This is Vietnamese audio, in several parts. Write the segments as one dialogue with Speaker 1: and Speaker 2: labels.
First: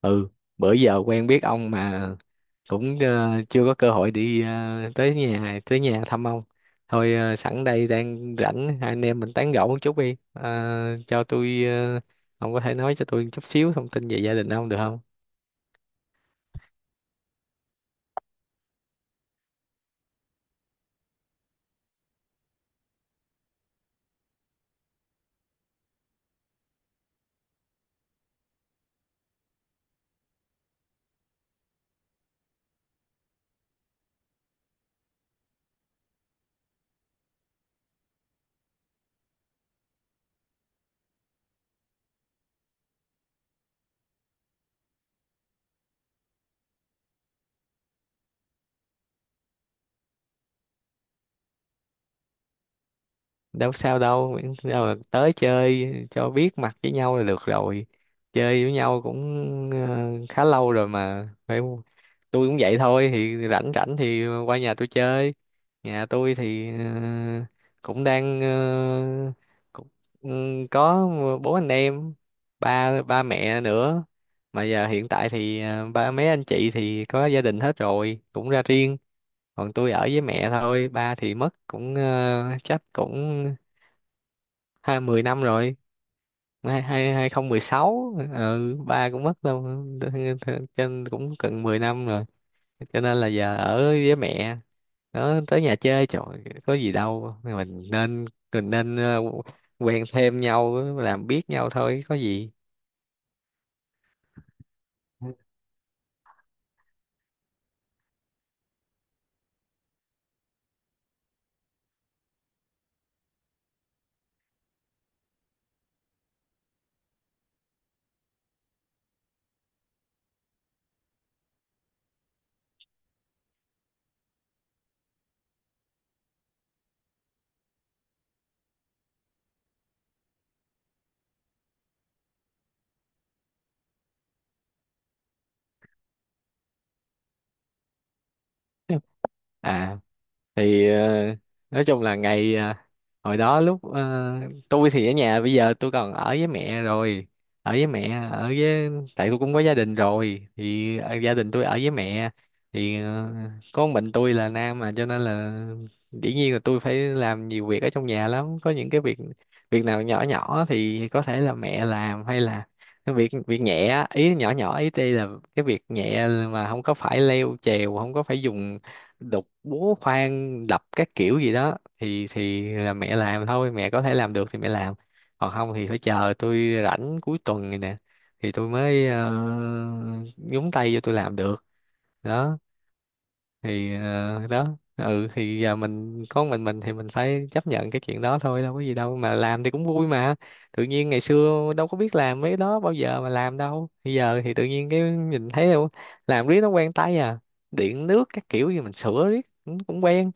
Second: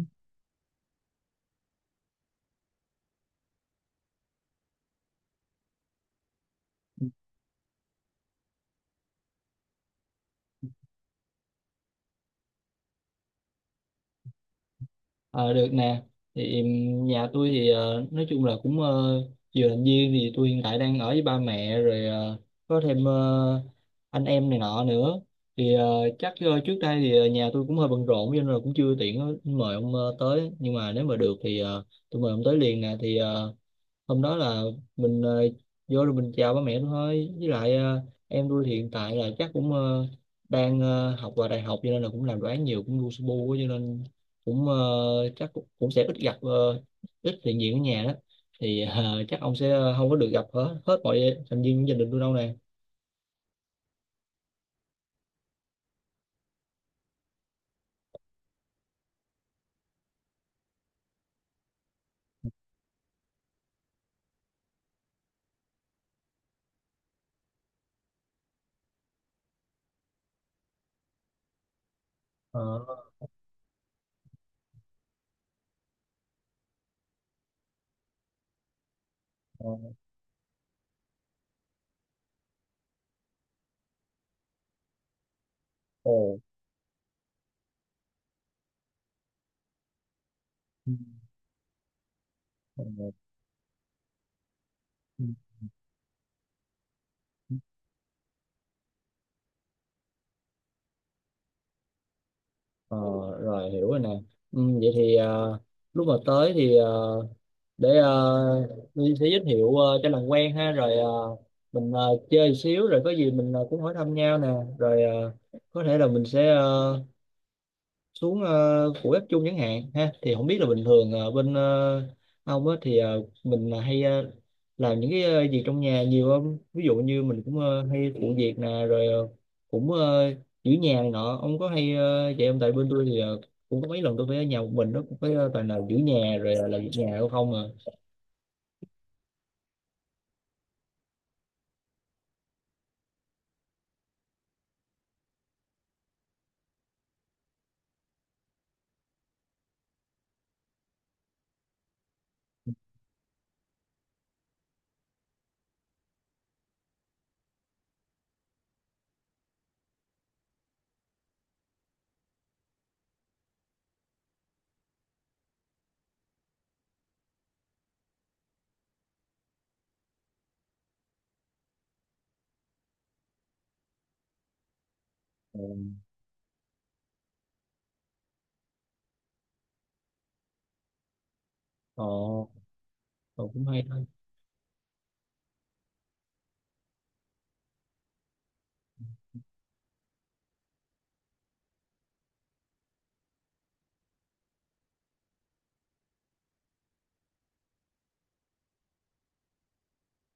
Speaker 1: Ừ, bữa giờ quen biết ông mà cũng chưa có cơ hội đi tới nhà thăm ông. Thôi, sẵn đây đang rảnh, hai anh em mình tán gẫu một chút đi. Ờ, cho tôi ờ, ông có thể nói cho tôi chút xíu thông tin về gia đình ông được không?
Speaker 2: Ờ, được nè. Thì nhà tôi thì nói chung là vừa làm viên thì tôi hiện tại đang ở với ba mẹ rồi, có thêm anh em này nọ nữa. Thì ờ, chắc ờ, trước đây thì ờ, nhà tôi cũng hơi bận rộn cho nên là cũng chưa tiện mời ông tới, nhưng mà nếu mà được thì tôi mời ông tới liền nè. Thì hôm đó là mình vô rồi mình chào ba mẹ thôi, với lại em tôi thì hiện tại là chắc cũng ờ, đang ờ, học vào đại học, cho nên là cũng làm đồ án nhiều, cũng lu su bu á, cho nên cũng ờ, chắc cũng sẽ ít gặp, ít hiện diện ở nhà đó. Thì chắc ông sẽ không có được gặp hết hết mọi thành viên gia đình tôi đâu nè.
Speaker 1: Đâu sao đâu, miễn đâu là tới chơi cho biết mặt với nhau là được rồi. Chơi với nhau cũng khá lâu rồi mà, phải không? Tôi cũng vậy thôi, thì rảnh rảnh thì qua nhà tôi chơi. Nhà tôi thì cũng đang cũng, ừ, có bốn anh em,
Speaker 2: Ờ.
Speaker 1: ba ba mẹ nữa. Mà giờ hiện tại thì ba mấy anh chị thì có gia đình hết rồi, cũng ra riêng.
Speaker 2: Ờ.
Speaker 1: Còn tôi ở với mẹ thôi, ba thì mất cũng chắc cũng 20 năm rồi.
Speaker 2: Ồ.
Speaker 1: 2016, ừ, ba cũng mất đâu
Speaker 2: Ừ.
Speaker 1: trên cũng gần 10 năm rồi.
Speaker 2: Ờ.
Speaker 1: Cho
Speaker 2: Ừ.
Speaker 1: nên là giờ ở với mẹ. Nó tới nhà chơi trời, có gì đâu,
Speaker 2: Ừ.
Speaker 1: mình nên quen thêm nhau làm biết nhau thôi, có gì.
Speaker 2: Ờ, rồi hiểu rồi nè. Ừ, vậy thì lúc mà tới thì ờ, để Nhi sẽ giới thiệu cho làm quen ha, rồi mình chơi xíu rồi có gì mình cũng hỏi thăm nhau nè. Rồi có thể là mình sẽ xuống của bếp chung chẳng hạn ha. Thì không biết là bình thường ông á thì mình là hay làm những cái việc trong nhà nhiều không? Ví dụ như mình cũng hay phụ việc nè, rồi cũng ờ, giữ nhà này nọ. Ông có hay vậy không? Tại bên tôi thì cũng có mấy lần tôi phải ở nhà một mình đó, cũng phải toàn là giữ nhà rồi là làm việc nhà đâu không à.
Speaker 1: À thì nói chung là ngày hồi đó lúc tôi thì ở nhà, bây giờ tôi còn ở với mẹ rồi, ở với mẹ, ở với. Tại tôi cũng có gia đình rồi thì gia đình tôi ở với mẹ. Thì có một mình tôi là nam mà cho nên là dĩ nhiên là tôi phải làm nhiều việc ở trong nhà lắm, có những cái việc. Việc nào nhỏ nhỏ thì có thể là mẹ làm, hay là cái việc việc nhẹ á, ý nhỏ nhỏ ý đây là cái việc nhẹ mà không có phải leo trèo, không có phải dùng đục búa khoan đập các kiểu gì đó, thì là mẹ làm thôi, mẹ có thể làm được thì mẹ làm. Còn
Speaker 2: Ừ.
Speaker 1: không thì phải chờ tôi rảnh cuối tuần này nè, thì tôi mới nhúng tay vô, tôi làm được.
Speaker 2: Ồ,
Speaker 1: Đó
Speaker 2: cậu cũng hay
Speaker 1: thì
Speaker 2: thôi.
Speaker 1: đó. Ừ, thì giờ mình có mình thì mình phải chấp nhận cái chuyện đó thôi, đâu có gì đâu, mà làm thì cũng vui mà. Tự nhiên ngày xưa đâu có biết làm mấy cái đó bao giờ mà làm đâu, bây giờ thì tự nhiên cái nhìn thấy đâu, làm riết nó quen tay à. Điện nước các kiểu gì mình sửa riết cũng cũng quen.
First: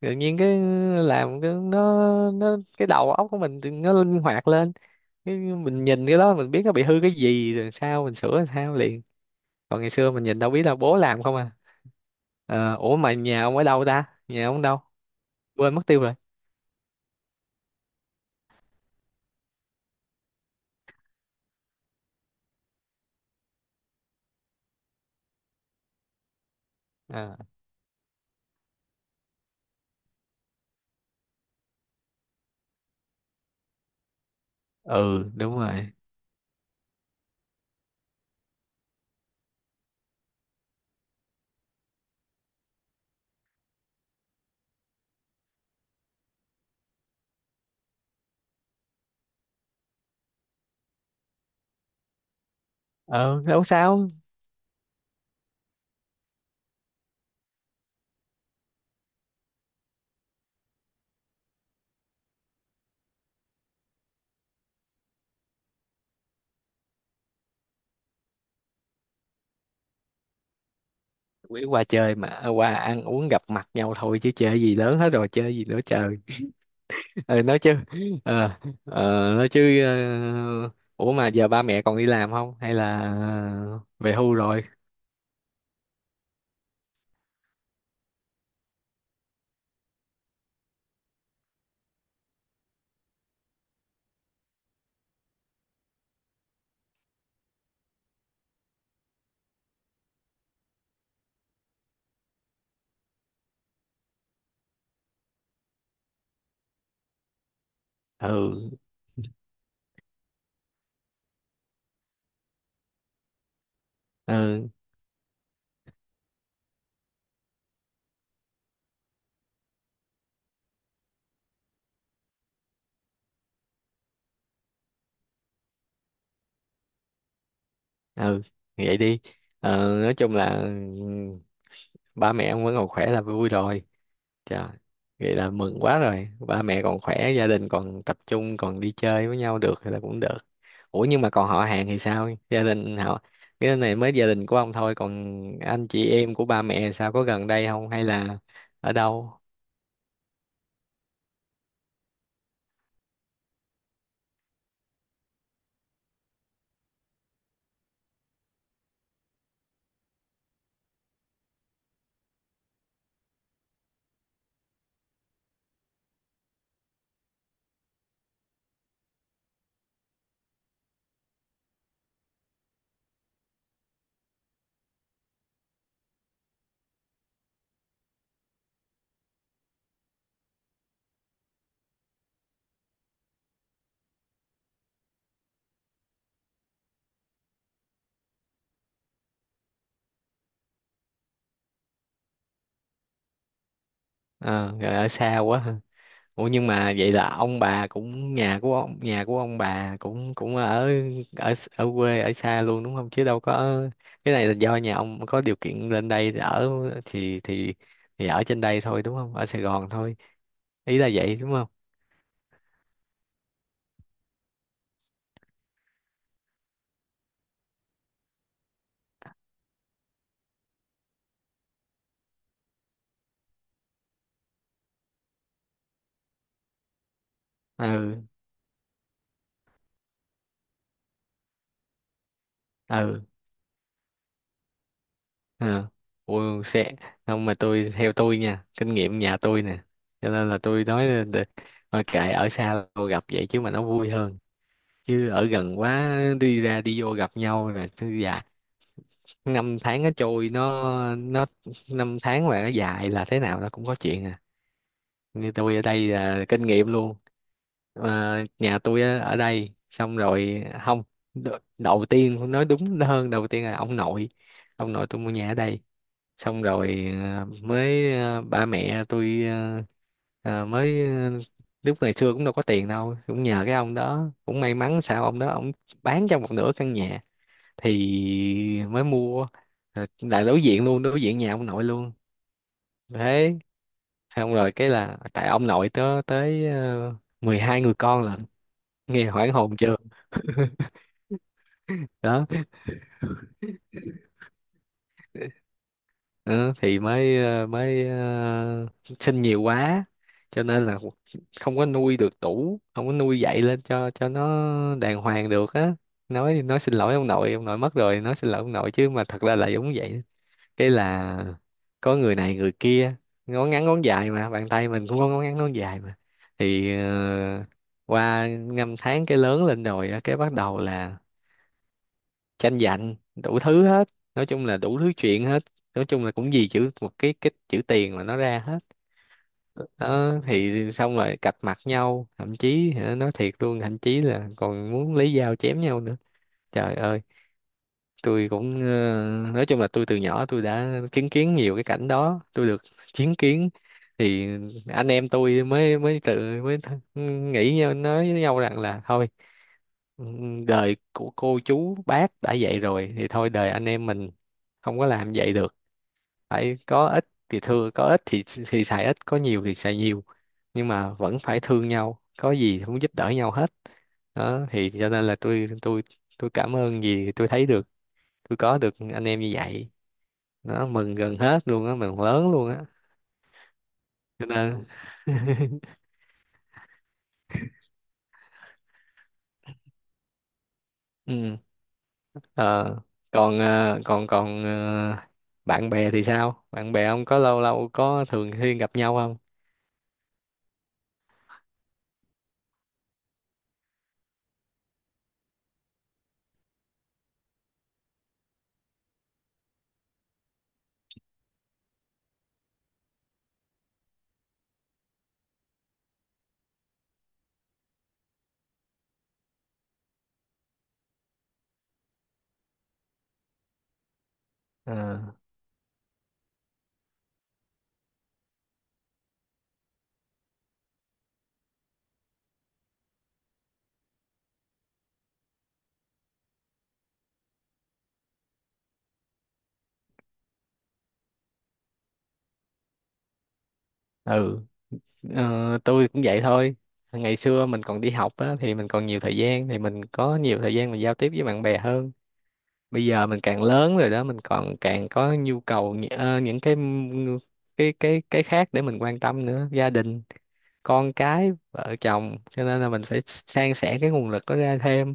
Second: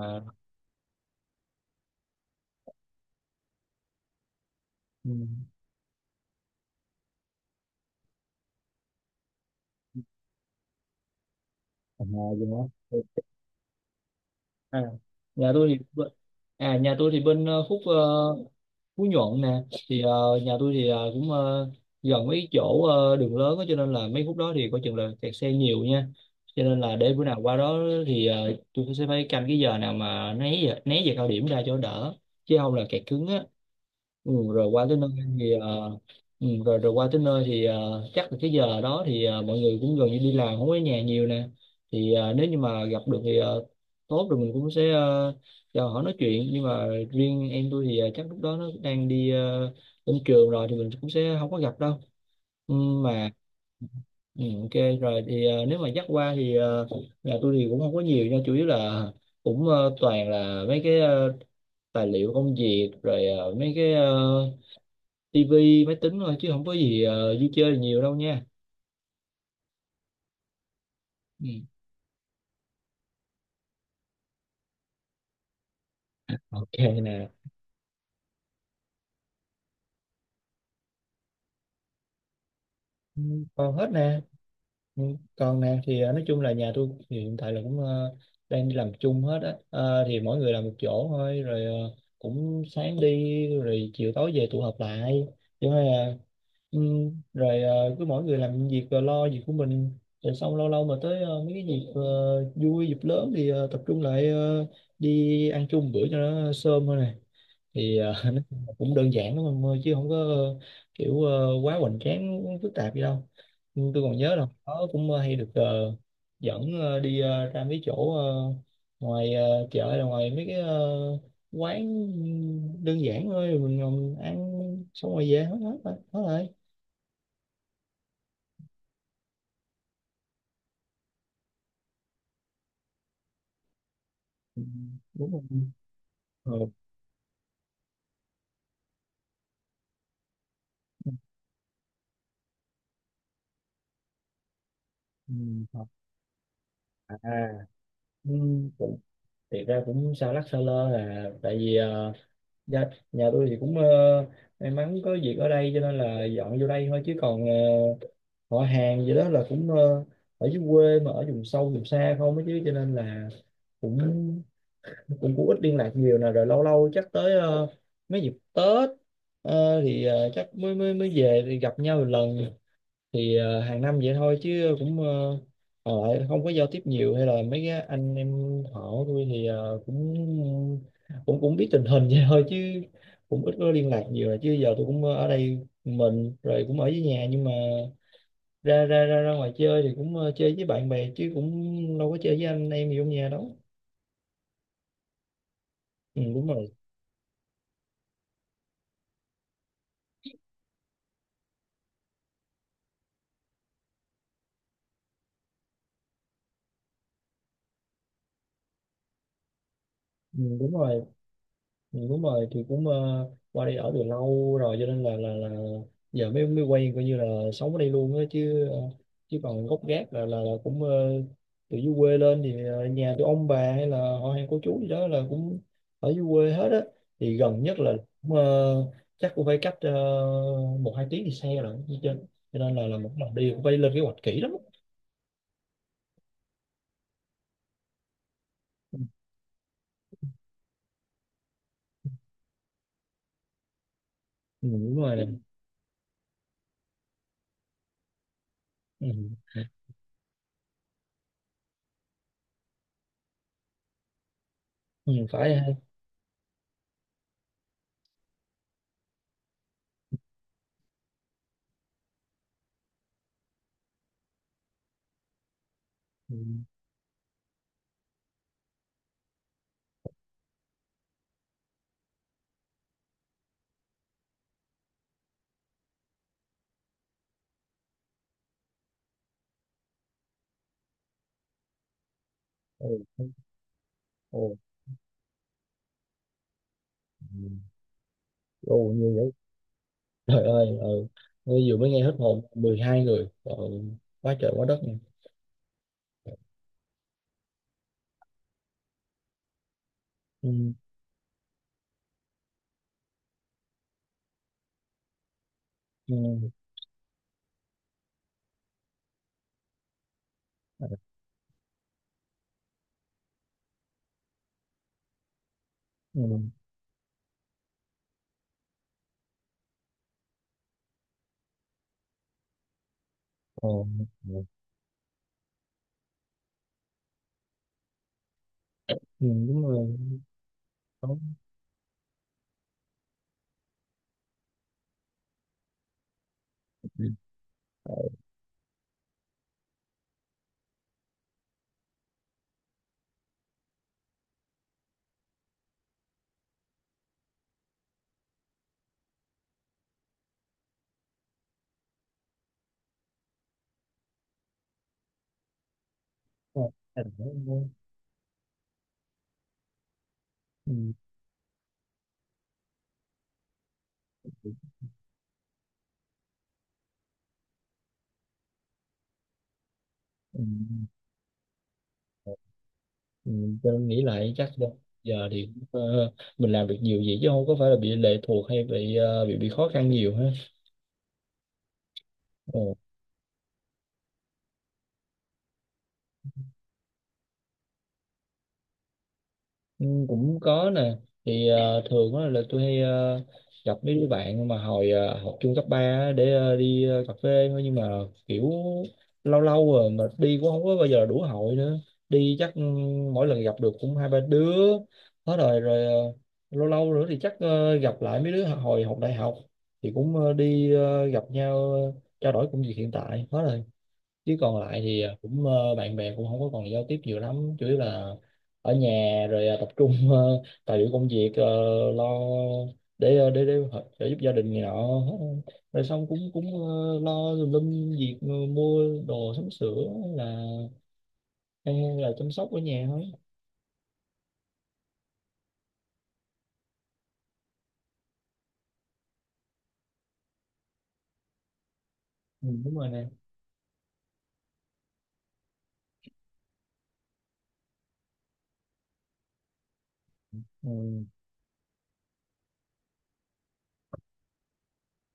Speaker 1: Tự nhiên cái làm cái nó cái đầu óc của mình thì nó linh hoạt lên.
Speaker 2: ừ.
Speaker 1: Cái mình nhìn cái đó mình biết nó bị hư cái gì rồi, sao mình sửa làm sao liền. Còn ngày xưa mình nhìn đâu biết, là bố làm không à.
Speaker 2: Ở nhà gì đó.
Speaker 1: Ủa
Speaker 2: Ừ.
Speaker 1: mà nhà ông ở đâu ta? Nhà ông
Speaker 2: À,
Speaker 1: đâu?
Speaker 2: nhà tôi
Speaker 1: Quên mất
Speaker 2: thì
Speaker 1: tiêu
Speaker 2: bên-
Speaker 1: rồi.
Speaker 2: à, nhà tôi thì bên Phú Nhuận nè. Thì nhà tôi thì gần mấy chỗ đường lớn á, cho nên là mấy khúc đó thì coi chừng là kẹt xe nhiều nha. Cho nên là để bữa
Speaker 1: À,
Speaker 2: nào qua đó thì tôi sẽ phải canh cái giờ nào mà né giờ cao điểm ra cho đỡ, chứ không là kẹt cứng á. Ừ, rồi qua tới nơi
Speaker 1: ừ,
Speaker 2: thì
Speaker 1: đúng rồi.
Speaker 2: ờ, ừ, rồi rồi qua tới nơi thì chắc là cái giờ đó thì mọi người cũng gần như đi làm, không có ở nhà nhiều nè. Thì nếu như mà gặp được thì tốt rồi, mình cũng sẽ uh, cho họ nói chuyện. Nhưng mà riêng em tôi thì chắc lúc đó nó đang đi lên trường rồi, thì mình cũng sẽ không có gặp đâu. Ừ, mà
Speaker 1: Ờ, Đâu sao.
Speaker 2: ừ, ok rồi. Thì nếu mà dắt qua thì nhà tôi thì cũng không có nhiều nha, chủ yếu là toàn là mấy cái tài liệu công việc, rồi mấy cái tivi máy tính thôi, chứ không có gì vui chơi nhiều đâu nha. Ừ.
Speaker 1: Quỷ qua chơi mà, qua ăn uống gặp mặt nhau thôi chứ chơi gì lớn hết rồi, chơi gì nữa trời.
Speaker 2: Ok nè.
Speaker 1: Ờ, nói chứ, ờ, nói chứ, ờ, ủa mà giờ ba mẹ còn đi làm không? Hay là
Speaker 2: Ừ, còn hết
Speaker 1: về
Speaker 2: nè.
Speaker 1: hưu rồi?
Speaker 2: Ừ. Còn nè. Thì nói chung là nhà tôi thì hiện tại là đang đi làm chung hết á. Ờ, thì mỗi người làm một chỗ thôi, rồi cũng sáng đi rồi chiều tối về tụ họp lại chứ mà. Ừ, rồi cứ mỗi người làm việc rồi lo việc của mình, rồi xong lâu lâu mà tới mấy cái dịp vui, dịp lớn thì tập trung lại đi ăn chung bữa cho nó sơm thôi nè. Thì
Speaker 1: Ừ,
Speaker 2: nó cũng đơn giản lắm em ơi, chứ không có quá hoành tráng phức tạp gì đâu. Nhưng tôi còn nhớ là
Speaker 1: ừ,
Speaker 2: nó cũng hay được dẫn ra mấy chỗ ngoài chợ, hay là ngoài mấy cái quán đơn giản thôi. Mình ngồi ăn xong rồi về hết hết rồi hết rồi.
Speaker 1: ừ, vậy đi. Nói chung là, ừ, ba mẹ ông vẫn còn khỏe là vui rồi.
Speaker 2: Ừ,
Speaker 1: Trời,
Speaker 2: đúng
Speaker 1: vậy
Speaker 2: rồi.
Speaker 1: là mừng quá rồi.
Speaker 2: Ừ.
Speaker 1: Ba mẹ còn khỏe, gia đình còn tập trung, còn đi chơi với nhau được thì là cũng được. Ủa nhưng mà còn họ hàng thì sao? Gia đình họ, cái này mới gia đình của ông thôi, còn
Speaker 2: Ừ. Thật.
Speaker 1: anh chị em của ba mẹ sao, có gần đây không hay
Speaker 2: Ừ,
Speaker 1: là ở
Speaker 2: cũng-
Speaker 1: đâu?
Speaker 2: thiệt ra cũng xa lắc xa lơ, là tại vì dạ, nhà tôi thì may mắn có việc ở đây cho nên là dọn vô đây thôi, chứ còn họ hàng gì đó là ở dưới quê mà ở vùng sâu vùng xa không ấy chứ, cho nên là cũng cũng cũng ít liên lạc nhiều nè. Rồi lâu lâu chắc tới mấy dịp Tết, thì chắc mới mới mới về thì gặp nhau một lần. Thì hàng năm vậy thôi, chứ cũng còn lại không có giao tiếp nhiều. Hay là mấy cái anh em họ của tôi thì cũng cũng cũng biết tình hình vậy thôi, chứ cũng ít có liên lạc nhiều. Là chứ giờ tôi cũng ở đây mình rồi, cũng ở với nhà, nhưng mà ra ra ra ra ngoài chơi thì cũng chơi với bạn bè, chứ cũng đâu có chơi với anh em gì trong nhà đâu.
Speaker 1: Ờ, Rồi ở xa quá.
Speaker 2: Ừ, đúng
Speaker 1: Ủa nhưng
Speaker 2: rồi.
Speaker 1: mà vậy là ông bà cũng, nhà của ông, nhà của ông bà cũng cũng ở ở ở quê, ở xa luôn đúng không, chứ đâu có. Cái này là do nhà ông có điều kiện lên đây để ở, thì thì thì ở trên đây thôi đúng không, ở Sài Gòn thôi,
Speaker 2: Ừ, đúng
Speaker 1: ý
Speaker 2: rồi.
Speaker 1: là vậy đúng không.
Speaker 2: Ừ, đúng rồi. Thì cũng qua đây ở từ lâu rồi, cho nên là giờ mới mới quen, coi như là sống ở đây luôn á, chứ ờ, chứ còn gốc gác là cũng từ dưới quê lên. Thì nhà từ ông bà hay là họ hàng cô chú gì đó là cũng ở dưới quê hết á. Thì gần nhất là
Speaker 1: Ừ,
Speaker 2: cũng, chắc cũng phải cách một hai tiếng thì xe rồi chứ trên, cho nên là một
Speaker 1: ừ,
Speaker 2: lần đi cũng phải lên kế hoạch kỹ lắm.
Speaker 1: ừ. Ủa, sẽ không, mà tôi, theo tôi nha, kinh
Speaker 2: Ừ,
Speaker 1: nghiệm nhà tôi nè. Cho nên là tôi nói là thôi kệ, ở xa tôi gặp vậy chứ mà nó vui hơn.
Speaker 2: đúng rồi.
Speaker 1: Chứ ở gần quá, đi ra đi vô gặp nhau là, dạ,
Speaker 2: Ừ.
Speaker 1: năm tháng nó trôi, nó năm tháng mà nó dài là thế nào nó cũng có chuyện à.
Speaker 2: Ừ,
Speaker 1: Như
Speaker 2: phải ha.
Speaker 1: tôi ở đây là kinh nghiệm luôn. Ờ, Nhà tôi á, ở đây xong rồi không, đầu tiên, nói đúng hơn, đầu tiên là ông nội, ông nội tôi mua nhà ở đây.
Speaker 2: Ừ.
Speaker 1: Xong rồi mới ba mẹ tôi, mới, lúc ngày xưa cũng đâu có tiền đâu, cũng nhờ cái ông đó, cũng may mắn sao ông đó ông bán cho một nửa căn nhà thì mới mua. Rồi là đối diện luôn, đối diện nhà ông nội luôn
Speaker 2: Ừ.
Speaker 1: thế. Xong
Speaker 2: Ừ.
Speaker 1: rồi cái là tại ông nội tớ tới uh, 12 người con lận.
Speaker 2: Ồ, nhiều dữ.
Speaker 1: Nghe hoảng hồn chưa,
Speaker 2: Trời ơi. Ừ. Tôi vừa mới nghe hết hồn
Speaker 1: đó.
Speaker 2: 12 người rồi. Quá trời quá đất nha.
Speaker 1: Ờ, thì mới sinh nhiều quá,
Speaker 2: Ừ.
Speaker 1: cho nên là không có nuôi được đủ, không có nuôi dạy lên cho nó đàng hoàng được á.
Speaker 2: Ừ.
Speaker 1: Nói xin lỗi ông nội, ông nội mất rồi nói xin lỗi ông nội, chứ mà thật ra là giống vậy.
Speaker 2: Ừ.
Speaker 1: Cái là có người này người kia, ngón ngắn ngón dài mà, bàn tay mình cũng có ngón ngắn ngón dài mà.
Speaker 2: Ừ.
Speaker 1: Thì qua năm tháng cái lớn lên rồi á, cái bắt đầu là tranh giành đủ
Speaker 2: Ờ.
Speaker 1: thứ hết.
Speaker 2: Ừ.
Speaker 1: Nói chung là đủ thứ chuyện hết. Nói chung là cũng vì chữ một cái chữ tiền mà nó ra hết.
Speaker 2: Ừ, đúng rồi.
Speaker 1: Đó thì xong
Speaker 2: Có-
Speaker 1: rồi cạch mặt nhau, thậm chí hả, nói thiệt luôn, thậm chí là còn muốn lấy dao chém nhau nữa, trời ơi.
Speaker 2: ờ,
Speaker 1: Tôi cũng nói chung là tôi từ nhỏ tôi đã chứng kiến nhiều cái cảnh đó, tôi được chứng kiến. Thì anh em tôi mới mới tự, mới nói với nhau rằng là thôi. Ừ, đời của cô chú bác đã vậy rồi thì thôi, đời anh em mình không có làm vậy được. Phải
Speaker 2: ừ.
Speaker 1: có ít thì thưa, có ít thì xài ít, có nhiều thì xài nhiều.
Speaker 2: Ừ.
Speaker 1: Nhưng mà vẫn phải thương nhau, có gì cũng giúp đỡ nhau hết. Đó thì cho nên là tôi cảm ơn vì tôi thấy được tôi có được anh em như vậy.
Speaker 2: Ừ.
Speaker 1: Nó mừng gần hết luôn á, mừng
Speaker 2: Ờ.
Speaker 1: lớn luôn á,
Speaker 2: Ừ. Tôi nghĩ lại
Speaker 1: cho
Speaker 2: chắc đâu
Speaker 1: nên
Speaker 2: giờ thì mình làm được nhiều vậy, chứ không có phải là bị lệ thuộc, hay bị khó khăn nhiều ha.
Speaker 1: ừ.
Speaker 2: Ờ.
Speaker 1: ờ, ờ, còn còn ờ, bạn bè thì sao, bạn bè ông có lâu lâu có thường xuyên gặp nhau không?
Speaker 2: Ừ, cũng có nè. Thì thường á là tôi hay gặp mấy đứa bạn mà hồi học chung cấp 3 á, để cà phê thôi, nhưng mà kiểu lâu lâu rồi, mà đi cũng không có bao giờ đủ hội nữa. Đi chắc ừ, mỗi lần gặp được cũng hai ba đứa hết rồi. Rồi lâu lâu nữa thì chắc gặp lại mấy đứa hồi học đại học. Thì cũng gặp nhau, trao đổi công việc hiện tại hết rồi. Chứ còn lại thì à,
Speaker 1: Ờ,
Speaker 2: cũng bạn bè cũng không có còn giao tiếp nhiều lắm, chủ yếu là ở nhà. Rồi à, tập trung tài liệu công việc, lo, để trợ giúp gia đình này nọ. Rồi xong cũng cũng ờ, lo tùm lum việc, mua đồ sắm sửa, hay là hay chăm sóc ở nhà thôi.
Speaker 1: ừ. Ờ, tôi cũng vậy thôi. Ngày xưa mình còn đi học á thì mình còn nhiều thời gian, thì mình có nhiều thời gian mình giao tiếp với bạn bè hơn.
Speaker 2: Ừ, đúng rồi
Speaker 1: Bây
Speaker 2: nè.
Speaker 1: giờ mình càng lớn rồi đó, mình còn càng có nhu cầu những cái khác để mình quan tâm nữa, gia đình
Speaker 2: Ừ.
Speaker 1: con cái vợ chồng, cho nên là mình phải san sẻ cái nguồn lực đó ra thêm.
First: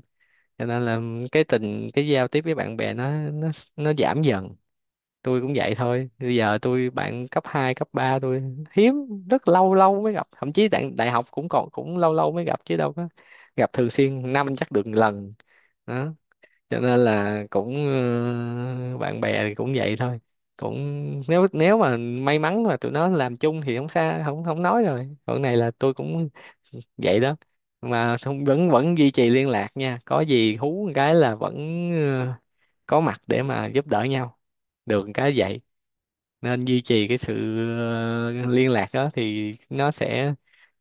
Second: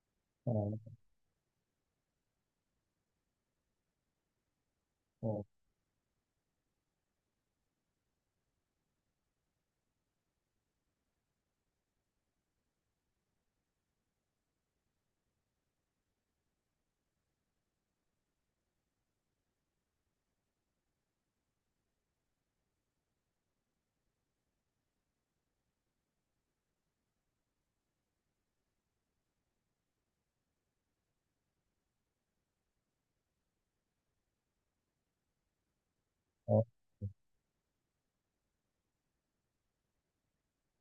Speaker 1: Cho nên
Speaker 2: Ồ.
Speaker 1: là cái tình cái giao tiếp với bạn bè nó giảm dần. Tôi
Speaker 2: Ồ.
Speaker 1: cũng vậy thôi, bây giờ tôi bạn cấp 2 cấp 3 tôi hiếm, rất lâu lâu mới gặp, thậm chí đại học cũng còn cũng lâu lâu mới gặp chứ đâu có gặp thường xuyên, năm chắc được một lần. Đó cho nên là cũng ờ, bạn bè thì cũng vậy thôi, cũng nếu nếu mà may mắn mà tụi nó làm chung thì không xa không không nói rồi, còn này là tôi cũng vậy đó. Mà không, vẫn vẫn duy trì liên lạc nha, có gì hú một cái là vẫn ờ, có mặt để mà giúp đỡ nhau được một cái vậy.
Speaker 2: Ồ.
Speaker 1: Nên duy trì cái sự liên lạc đó thì nó sẽ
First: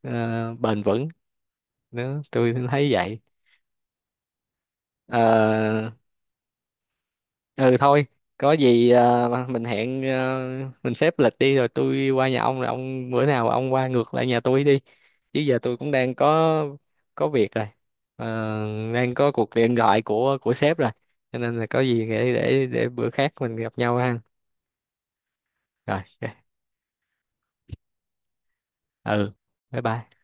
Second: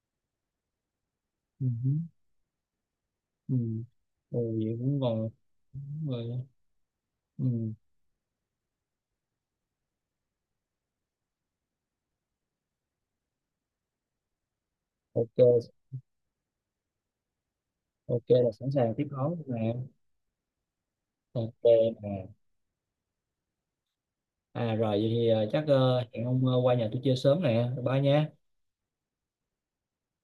Speaker 1: bền vững.
Speaker 2: Ừ.
Speaker 1: Đó tôi thấy vậy.
Speaker 2: Ừ. Ừ, vậy cũng còn
Speaker 1: Ờ,
Speaker 2: đúng rồi. Ừ.
Speaker 1: ừ thôi, có gì mình hẹn mình xếp lịch đi, rồi tôi qua nhà ông, rồi ông bữa nào ông qua ngược lại nhà tôi đi. Chứ giờ
Speaker 2: Ok.
Speaker 1: tôi cũng đang có việc rồi.
Speaker 2: Ok
Speaker 1: Ờ,
Speaker 2: là sẵn sàng tiếp
Speaker 1: đang có
Speaker 2: đón
Speaker 1: cuộc
Speaker 2: nè.
Speaker 1: điện thoại của sếp rồi, cho
Speaker 2: Ok
Speaker 1: nên là có gì
Speaker 2: nè.
Speaker 1: để bữa khác mình gặp nhau ha.
Speaker 2: À rồi vậy thì
Speaker 1: Rồi,
Speaker 2: hẹn
Speaker 1: ok.
Speaker 2: ông qua nhà tôi chơi sớm nè. Ba nha.
Speaker 1: Ừ, bye bye.